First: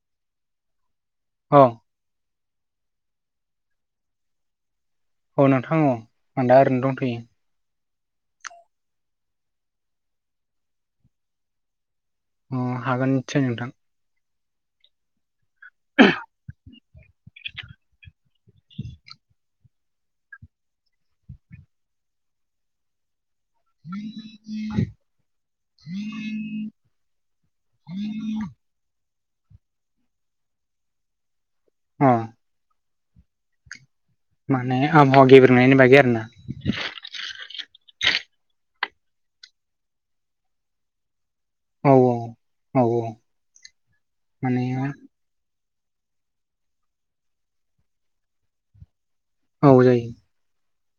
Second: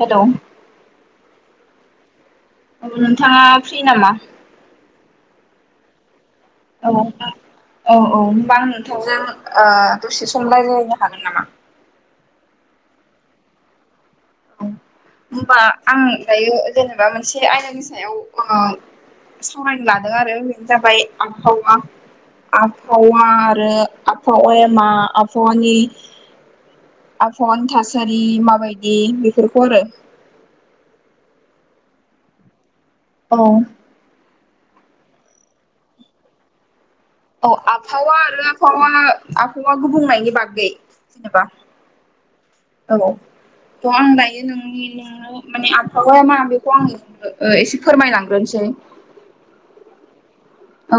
Hello अ औ नोंथाङा फ्रि नामा? औ नोंथां औ आं दा ओरैनो औ दंथ'यो। औ औ हबां नोंथांजों ओ दसे सम रायलायनो हागोन नामा? अ हागोनथि नोंथां। औ होमबा आं दायो जेनेबा मोनसे आयदानि सायाव ओ सावरायनो लादों आरो बेनो जाबाय आफावा आफावा आरो आफावाया मा आफावानि आफावानि थासारि माबायदि बेफोरखौ आरो अ औ माने आबहावा गेब्रेनायनि बागै आरो ना औ आफावा आरो आफावा आफावा गुबुंनायनि बागै जेनेबा औ औ औ थ' आं दायो माने नोंनि नोंनो माने ओ मा बेखौ आं ए एसे फोरमायलांग्रोनोसै औ जायो औ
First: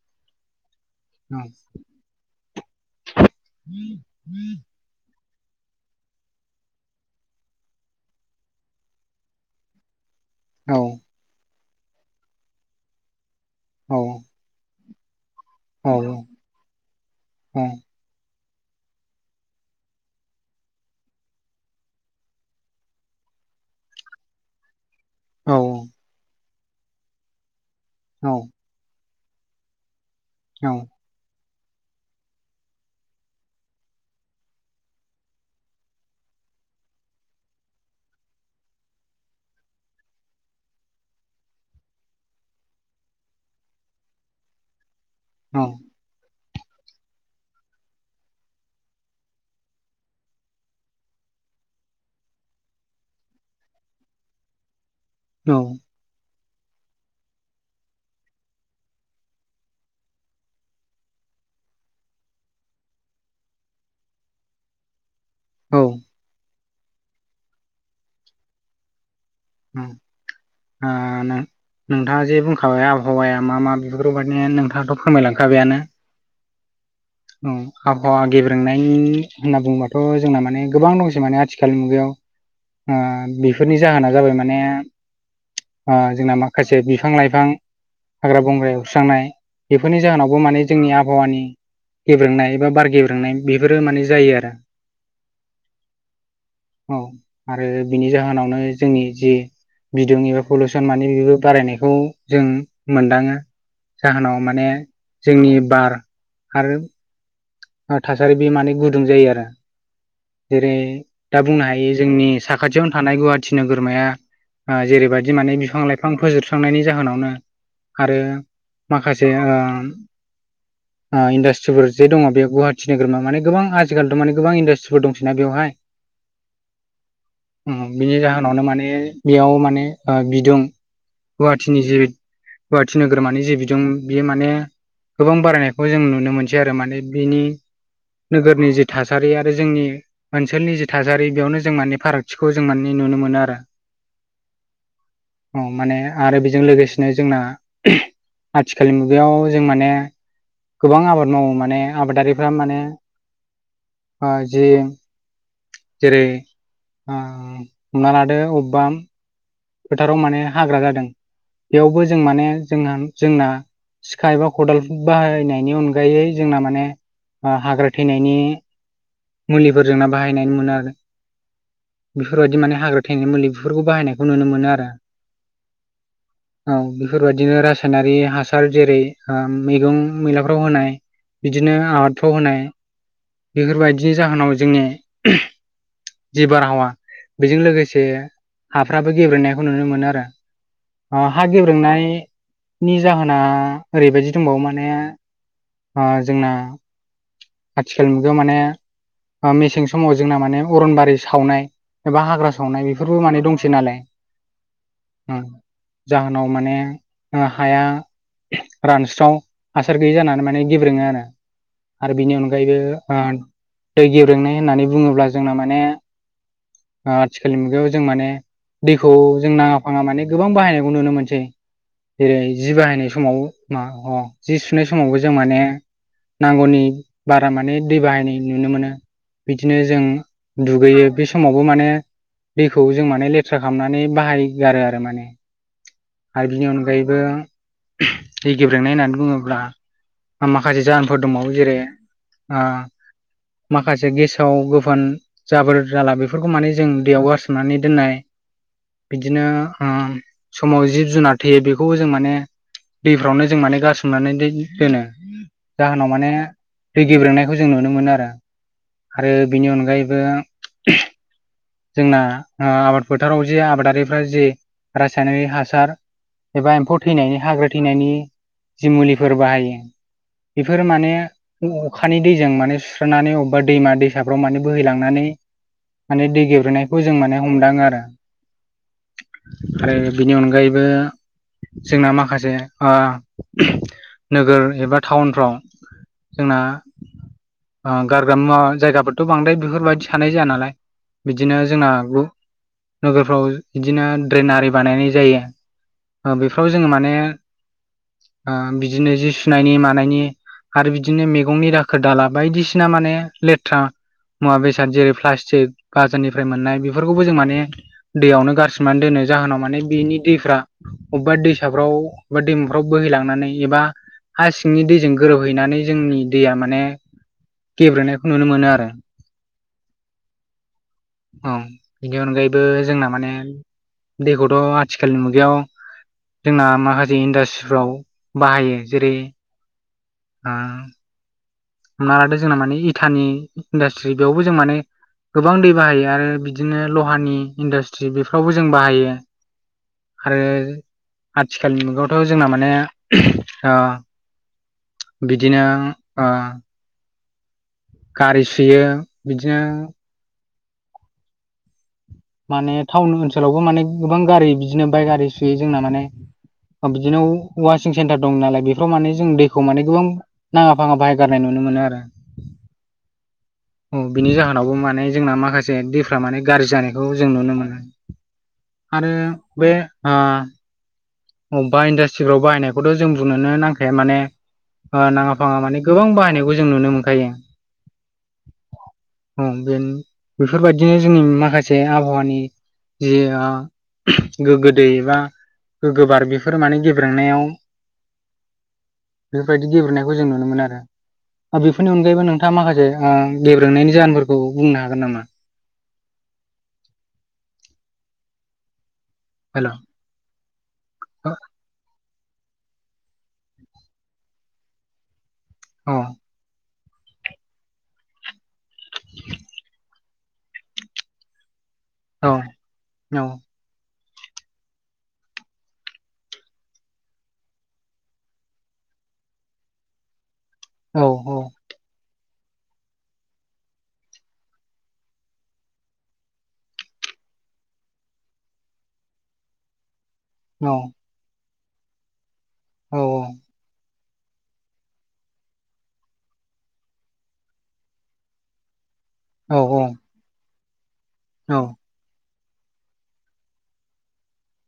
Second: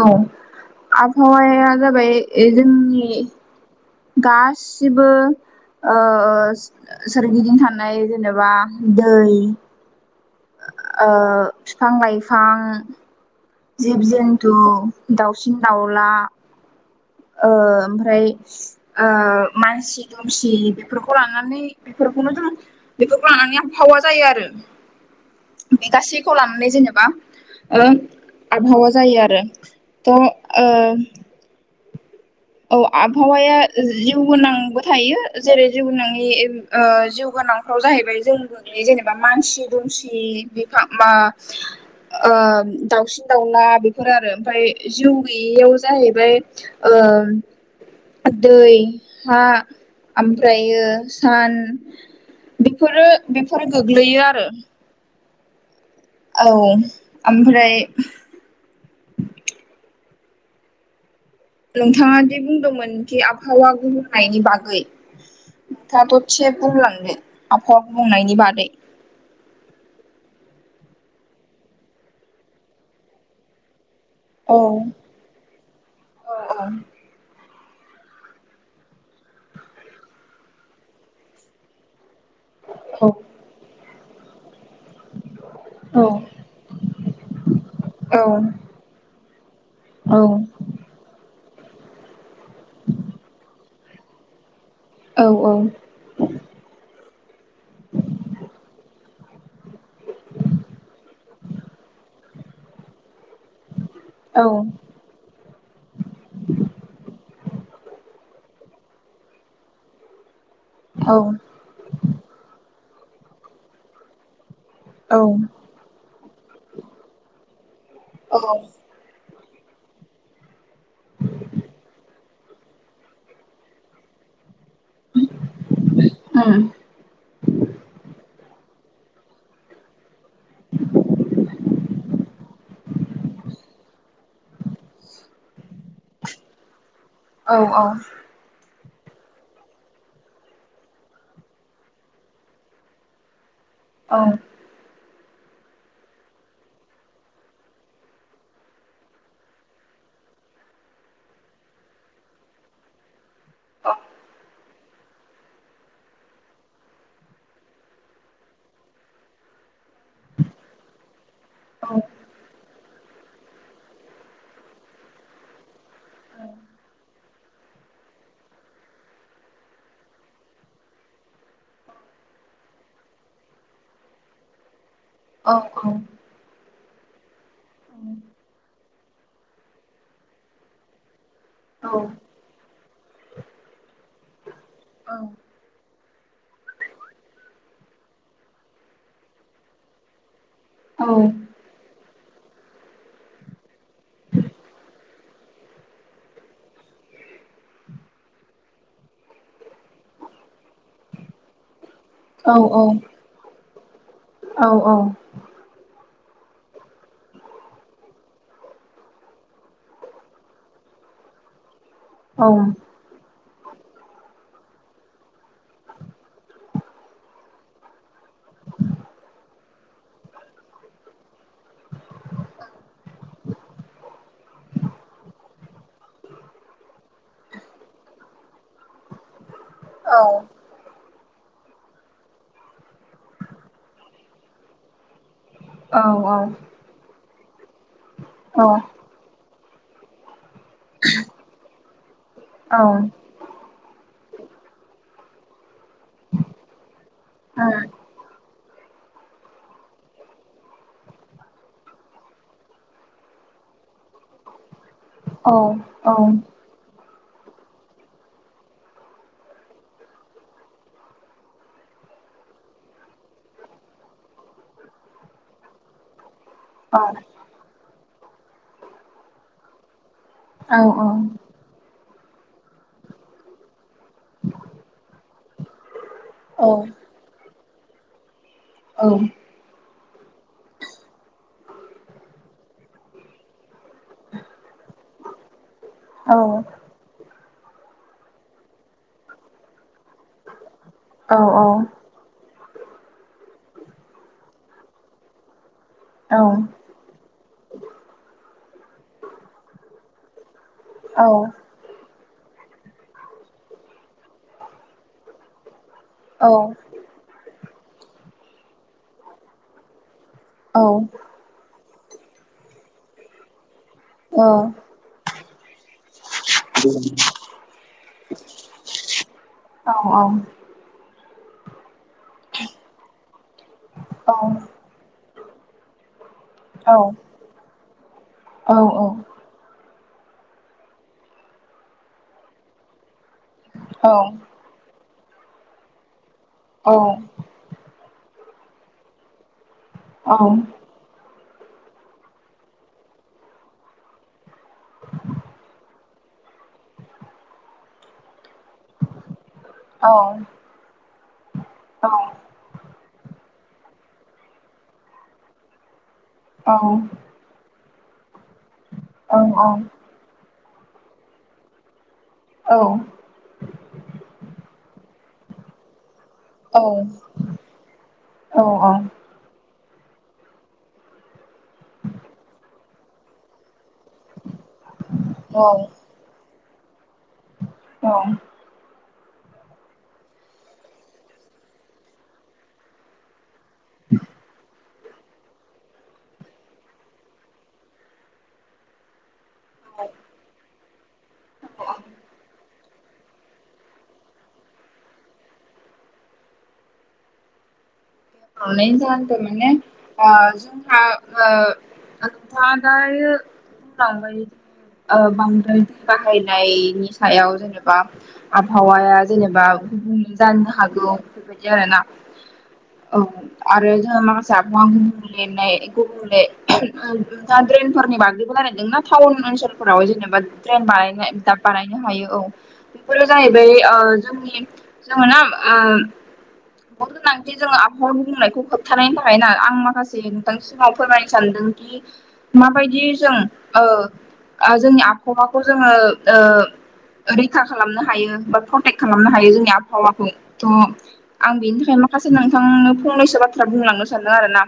औ आफावाया जाबाय एजोंनि गासिबो ओ सोरगिदिं थानाय जेनेबा दै औ ओ फिफां-लाइफां, जिब-जुन्थु औ दाउसिन-दाउला ओ ओमफ्राय ओ मानसि दुमसि बेफोरखौ लानानै बेफोरखौनो जों बेफोरखौ लानानै आफावा जायो आरो औ बे गासैखौ लानानै जेनेबा ओ औ आबहावा जायो आरो त' ओ औ औ आफावाया जिउ गोनांबो थायो जेरै जिवनङि ए ओ गोनांफ्राव जाहैबाय जों जेनेबा मानसि दुमसि बिफां मा ओ ओ दाउसिन-दाउला बेफोर आरो ओमफाय जिउ गैयैयाव जाहैबाय ओ दै, हा ओमफ्रायो सान, बेफोरो बेफोर गोग्लैयो आरो औ औ ओमफ्राय नोंथाङा दि बुंदोंमोन कि आफावा गुबुंनायनि बागै दाथ' थे बुंलांदो आफावा गुबुंनायनि बादै ओम ओ नों नोंथाङा जे बुंखाबाय आबहावाया मा मा बेफोरबायादि नोंथाङाथ' फोरमायलांखाबायानो अ अ अ औ आबहावा गेब्रेंनाय होनना बुङोबाथ' जोंना माने गोबां दंसै माने आथिखालनि मुगायाव औ ओ बेफोरनि जाहोना जाबाय माने ओ जोंना माखासे बिफां लाइफां हाग्रा बंग्रायाव एवस्रांनाय बेफोरनि औ जाहोनावबो माने जोंनि आबहावानि गेब्रेंनाय एबा बार गेब्रेंनाय बेफोरो माने जायो आरो औ औ औ आरो बिनि जाहोनावनो जोंनि जि बिदुं एबा पलिउसन मानि बेबो बारायनायखौ जों मोनदाङो जाहोनाव औ उम माने जोंनि बार आरो आ थासारि बे माने गुदुं जायो आरो जेरै दा बुंनो हायो जोंनि साखाथियावनो थानाय गुवाहाटि नोगोरमाया आ जेरैबायदि माने बिफां लाइफां फोजोबस्रांनायनि जाहोनावनो आरो औ माखासे ओ ओ इन्डास्ट्रिफोर जे दङ बे गुवाहाटि नोगोराव माने गोबां आजिखालिथ' माने गोबां इणडा फोर दंसैना बेवहाय ओ बिनि जाहोनावनो माने बेयाव माने ओ बिदुं गुवाहाटिनि जि गुवाहाटि नोगोरमानि जिे बिदुं बियो माने गोबां बारायनायखौ जों नुनो मोनसै आरो माने बिनि औ नोगोरनि जे थासारि आरो जोंनि ओनसोलनि जि थासारि बेयावनो जों माने फारागथिखौ जों माने नुनो मोनो आरो औ औ माने आरो बेजों लोगोसेनो जोंना आथिखालनि मुगायाव जों माने गोबां आबाद मावो माने आबादारिफ्रा माने आ जि जेरै ओ हमना लादो अबावबा फोथाराव माने हाग्रा जादों औ बेयावबो जों माने जोंहा जोंना सिखा एबा खदाल बाहायनायनि अनगायै जोंना माने हाग्रा थैनायनि मुलिफोरजोंनो बाहायनानै मोनो आरो बेफोरबायदि माने हाग्रा थैनाय मुलि बेफोरखौ बाहायनायखौ नुनो मोनो आरो औ औ औ बेफोरबायदिनो रासायनारि हासार जेरै ओ मैगं मैलाफोरावव होनाय बिदिनो [unintelligible] होनाय बेफोरबायदिनि जाहोनाव जोंनि जि बारहावा बेजों लोगोसे हाफ्राबो गेब्रेनायखौ नुनो मोनो आरो आ हा गेब्रोंनायनि जाहोना ओरैबायदि दंबावो माने आ जोंना आथिखालनि मुगायाव माने आ मेसें समाव जोंना माने अरनबारि सावनाय एबा हाग्रा सावनाय बेफोरबो माने दंसै नालाय ओ जाहोनाव माने ओ हाया रानस्राव हासार गैयि जानानै माने गेब्रेङो आरो आरो बिनि अनगायैबो ओ दै गेब्रेंनाय होननानै बुङोब्ला जोंना माने ओ आथिखालनि मुगायाव जों माने दैखौ जों नाङा फाङा माने गोबां बाहायनायखौ नुनो मोनसै जेरै जि बाहायनाय समाव मा अ जि सुनाय समावबो जों माने नांगौनि बारा माने दै बाहायनाय नुनो मोनो बिदिनो जों दुगैयो बे समावबो माने दैखौ जों माने लेथ्रा खालामनानै बाहाय गारो आरो माने आरो बिनि अनगायैबो दै गेब्रेंनाय होननानै बुङोब्ला माखासे जाहोनफोर दंबावो जेरै आ औ माखासे गेसाव गोफान जाबोर जाला बेफोरखौ माने जों दैयाव गारसोमनानै दोननाय बिदिनो ओ समाव जिब जुनार थैयो बेखौबो जों माने दैफोराववनो जों माने गारसोमनानै दो- दोनो औ जाहोनाव औ माने दै गेब्रेनायखौ जों नुनो मोनो आरो आरो बेनि अनगायैबो जोंना आह आबाद फोथाराव जे आबादारिफ्रा जि रासायनारिक हासार एबा एम्फौ औ थैनायनि हाग्रा थैनायनि जि मुलिफोर बाहायो बेफोर माने बे अखानि दैजों माने सुस्रानानै अबेबा दैमा दै साफ्रा माने बोहैलांनानै माने दै औ गेब्रेंनायखौ जों माने हमदाङो आरो औ आरो बिनि अनगायैबो जोंना माखासे आह नोगोर एबा टाउनफ्राव औ जोंना औ आ गारग्रा मुवा जायगाफोरथ' बांद्राय बेफोरबायदि थानाय जाया नालाय औ बिदिनो जोंना नोगोरफ्राव इदिनो ड्रेन आरि बानायनाय जायो। बेफ्राव जोङो माने ओह बिदिनो जि सुनायनि मानायनि आरो बिदिनो मैगंनि दाखोर दाला बायदिसिना माने लेथ्रा मुवा बेसाद जेरै प्लास्टिक गाजाननिफ्राय मोननाय बेफोरखौबो जों माने दैयावनो गारसननानै दोनो जाहोनाव माने बेनि दैफ्रा अबेबा दैसाफ्राव अबा दैमाफ्राव बोहैलांनानै एबा हा सिंनि दैजों गोरोबहैनानै जोंनि दैया माने गेब्रेंनायखौ नुनो मोनो आरो औ औ औ बेनि अनगायैबो जोंना माने दैखौथ' आथिखालनि मु बेयाव जोंना माखासे इन्डास्ट्रिफ्राव बाहायो जेरै आह हमना लादो जोंना माने इथानि इन्डास्ट्रि बेयावबो जों माने गोबां दै बाहायो आरो बि बिदिनो लहानि इन्डास्ट्रि बेफ्रावबो जों बाहायो आरो आथिखालनि मुगायावथ' जोंना माने ओ बिदिनो आ गारि सुयो बिदिनो औ माने टाउन ओनसोलावबो माने गोबां गारि बिदिनो बाय गारि सुयो जोंना माने बिदिनो वासिं सेन्टार दं नालाय बेफोराव माने जों दैखौ माने गोबां नाङा फाङा बाहायगारनाय नुनो मोनो आरो औ बिनि जाहोनावबो माने जोंना माखासे दैफ्रा माने गाज्रि औ जानाय बेखौ जों नुनो मोनो औ औ आरो बे आह अबेबा इन्डास्ट्रिफ्राव बायनायखौथ' जों बुंनोनो नां खाय माने फांङा नाङा फाङा माने गोबां बाहायनायखौ जों नुनो मोनो औ औ बेनि बेफोरबायदिनो जोंनि माखासे आबहावानि जे ओह गोग्गो दैै एबा गोग्गोबार बेफोर माने गेब्रेंनायाव बेफोरबायदि गेब्रेंनायखौ जों नुनो मोनो आरो आरो बेफोरनि अनगायैबो नोंथाङा माखासे आ गेब्रोंनायनि जाहोनफोरखौ बुंनो हागोन नामा? ब्रेंनायनि जाहोनखौ हेल' माने औ ओ जोंहा आ नोंथाङा दायो बांद्राय औ बांद्राय औ दै बाहायनाय नि सायाव जेनेबा आबहावाया जेनेबा गुबुंले जानो हागौ बेबायदि दि आरो ना औ औ रो जोंहा माखासे आबहावानि [unintelligible] द्रेनफोरनि बागैबो [unintelligible] ना टाउन ओनसोलफोराव जेनेबा ड्रेन औ बानाय दा बानायनो हायो औ बेफोरो जाहैबाय ओ जोंनि जोङो ना आ [unintelligible] बिदि जोंङो आबहावानि गुबुंनायखौ होबथानायनि थाखाय ना आं माखासे नोंथांनि सिगाङाव फोरमायनो सानदों औ माबायदि जों ओह आ जोंनि आबहावाखौ जोङो ओ रैखा खालामनो हायोबा प्रटेक्ट खालामनो हायो औ जोंनि आबहावाखौ। थ' आं औ बेनि थाखायनो नोंथांनो फंनैसो बाथ्रा बुंलांनो सानदों आरोना।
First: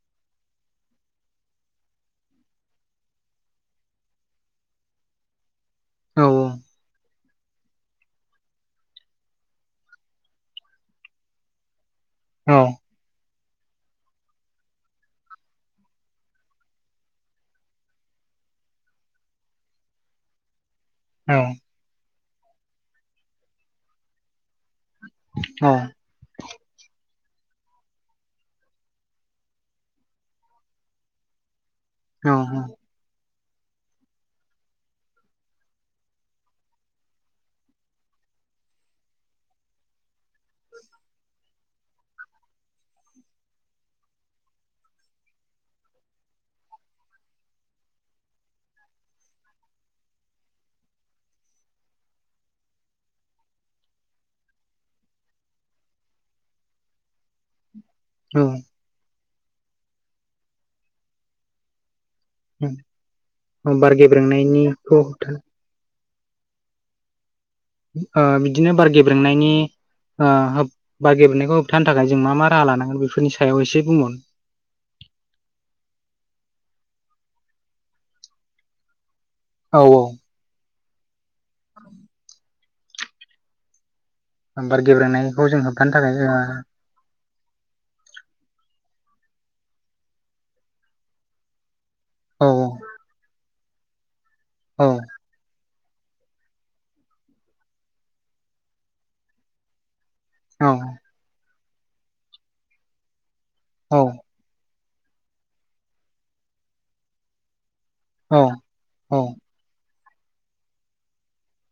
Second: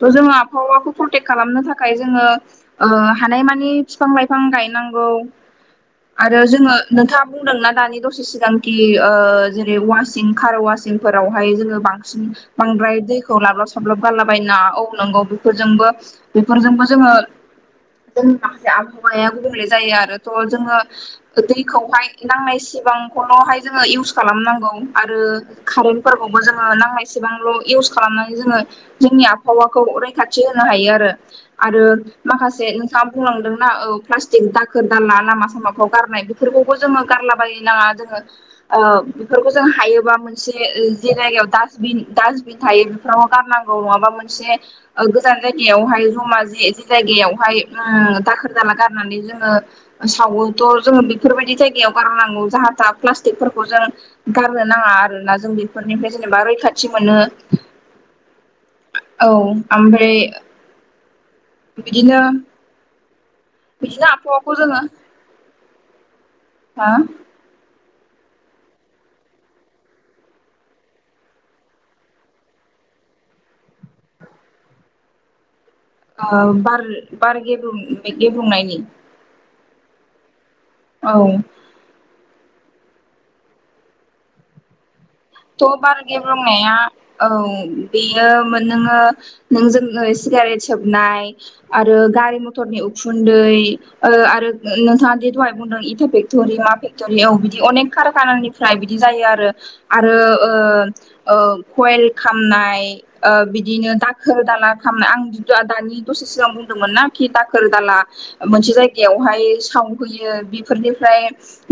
थ' जोङो आबहावाखौ प्रटेक्ट खालामनो थाखाय जों जोङो ओ हानायमानि बिफां लाइफां गायनांगौ। औ आरो जोङो नोंथाङा बुंदोंना दानि दसे सिगांखि ओ जेरै वासिं कार वाशंफोरावहाय जोङो बां सिन औ बांद्राय दै खौ लाब लाब साब लाब गारला बायनो नाङा। औ नोंगौ बेफोरजोंबो बेफोरजोंबो जोङो जोंनि माखासे आबहावाया गुबुंले जायो आरोथ' जोङो दैखौहाय नांनाय सिमांखौल'हाय जोङो इउस खालाम नांगौ। आरो कारेन्ट फोरफोरखौबो जोङो नांनायसेबांल' इउस खालामनानै जोङो जोंनि आबहावाखौ रैखाथि होनो हायो आरो। आरो औ माखासे ओंखाम बुंलांदोंना औ प्लास्टिक दाखोर दाला लामा सामाफ्राव गारनाय बेफोरखौबो जोङो गारलाबाय नाङा। जोङो ओ बेफोरखौ जों हायोबा मोनसे जिरायाव दासबिन दासबिन थायो बेफोराव गारनांगौ नङाबा मोनसे गोजान जायगायावहाय जमा जि जि जायगायावहाय उम दाखोर दाला गारनानै जोङो सावो थ' जोङो बेफोर बायदि ङि जायगायाव गारनांगौ। जाहा थाहा पालस्टिकजों गारनो नाङा आरोना जों बेफोरनिफ्राय जेनेबा रैखाथि मोनो। औ। औ आमफ्राय बिदिनो अ बार बिदिनो आबहावाखौ जोङो गेब्रेंनायनिखौ होबथानो हा? ओ बिदिनो बार गेब्रेंनायनि ओ होब बार गेब्रेंनायखौ होबथानो थाखाय जों मा मा राहा लानांगोन बेफोरनि सायाव एसे बुंबावनो ओ बार बार गेब्रु गेब्रुंनायनि औ औ। औ। औ। बार गेब्रेंनाय थ' बार गेब्रेंनाया औ बेयो मोनोङो नों जोङो सिगारेट सोबनाय आरो गारि ओ मथरनि उखुन्दै ओ आरो औ नोंथाङादि दहाय बुंदों इ फेक्ट'रि मा फेक्ट'रियाव बिदि अनेक कार खानानिफ्राय बिदि जायो आरो। आरो औ ओ ओ कयेल खामनाय ओ बिदिनो औ दाखोर दाला खामनाय आं [unintelligible] दानि दसे सिगां बुंदोंमोनना खि दाखोर दाला औ मोनसे औ जायगायावहाय सावहैयो बेफोरनिफ्राय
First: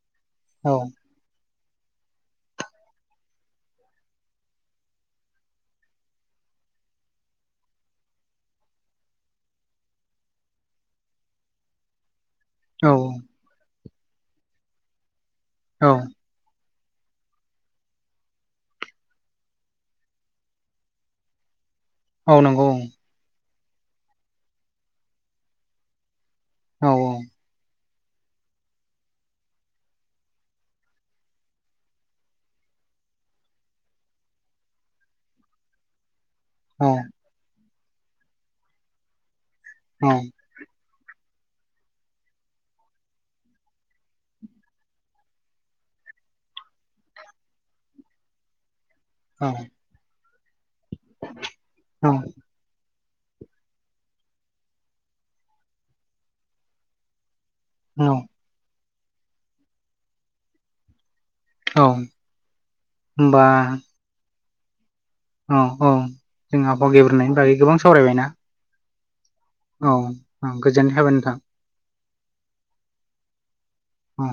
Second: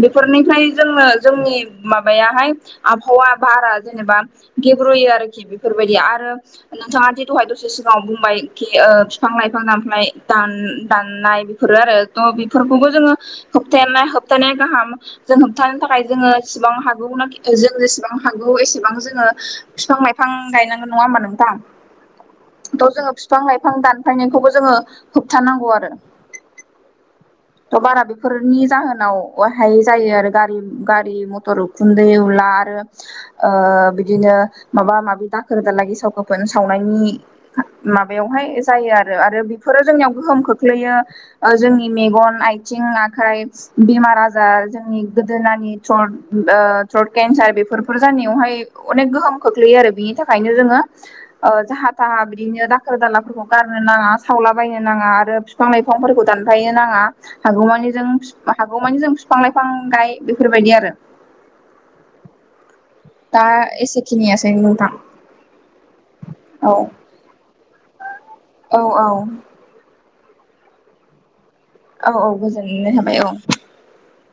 बेफोरनिफ्राय औ जोंनो जोंनि माबायाहाय आबहावा बारा जेनेबा गेब्रुयो आरोखि बेफोर बायदि आरो नोंथाङा दि दहाय दसे सिंगाव बुंबाय खि ओ बिफां लाइफां दानफायनाय दान-दाननाय बेफोरो आरो थ' बेफोरखौबो औ जोङो होबथानाय होबथानाया गाहाम जों होबथानो औ थाखाय जोङो गोबां हागौनाखि थ' जों जेसेबां हागौ एसेबां जोङो फिफां लाइफां गायनांगौ, नङा होमबा नोंथां? औ नंगौ थ' जोङो फिफां लाइफां दानफायनायखौबो जोङो होबथानांगौ आरो। औ औ। थ' बारा बेफोरनि जाहोनावहाय जायो आरो गारि गारि मथर उखुन्दै ब्ला आरो ओ बिदिनो माबा माबि दाखोर दाला गेसाव गोफोन औ सावनायनि माबायावहाय जायो आरो आरो बे फोरो जोंनियाव गोहोम खोख्लैयो। ओ जोंनि मेगन, आथिं, आखाइ बेमार आजार जोंनि गोदोनानि तर ओ थ्रट केन्सार बेफोरफोर जानायावहाय अनेक गोहोम औ खोख्लैयो आरो बिनि थाखायनो जोङो। ओ जाहा औ थाहा बिदिनो दाखोर दाला फोरखौ गारनो नाङा। सावलाबायनो नाङा। आरो बिफां लाइफांफोरखौ दानफायनो नाङा। हागौमानि जों हागौमानि जों बिफां लाइफां गाय बेफोरबायदि आरो। औ दा होमबा एसे खिनियासै। औ औ औ जोंहा आबहाव गेब्रेनायनि बागै गोबां सावरायबाय ना? औ औ औ गोजोननाय हाबाय नोंथां। औ औ गोजोननाय थाबाय औ। उम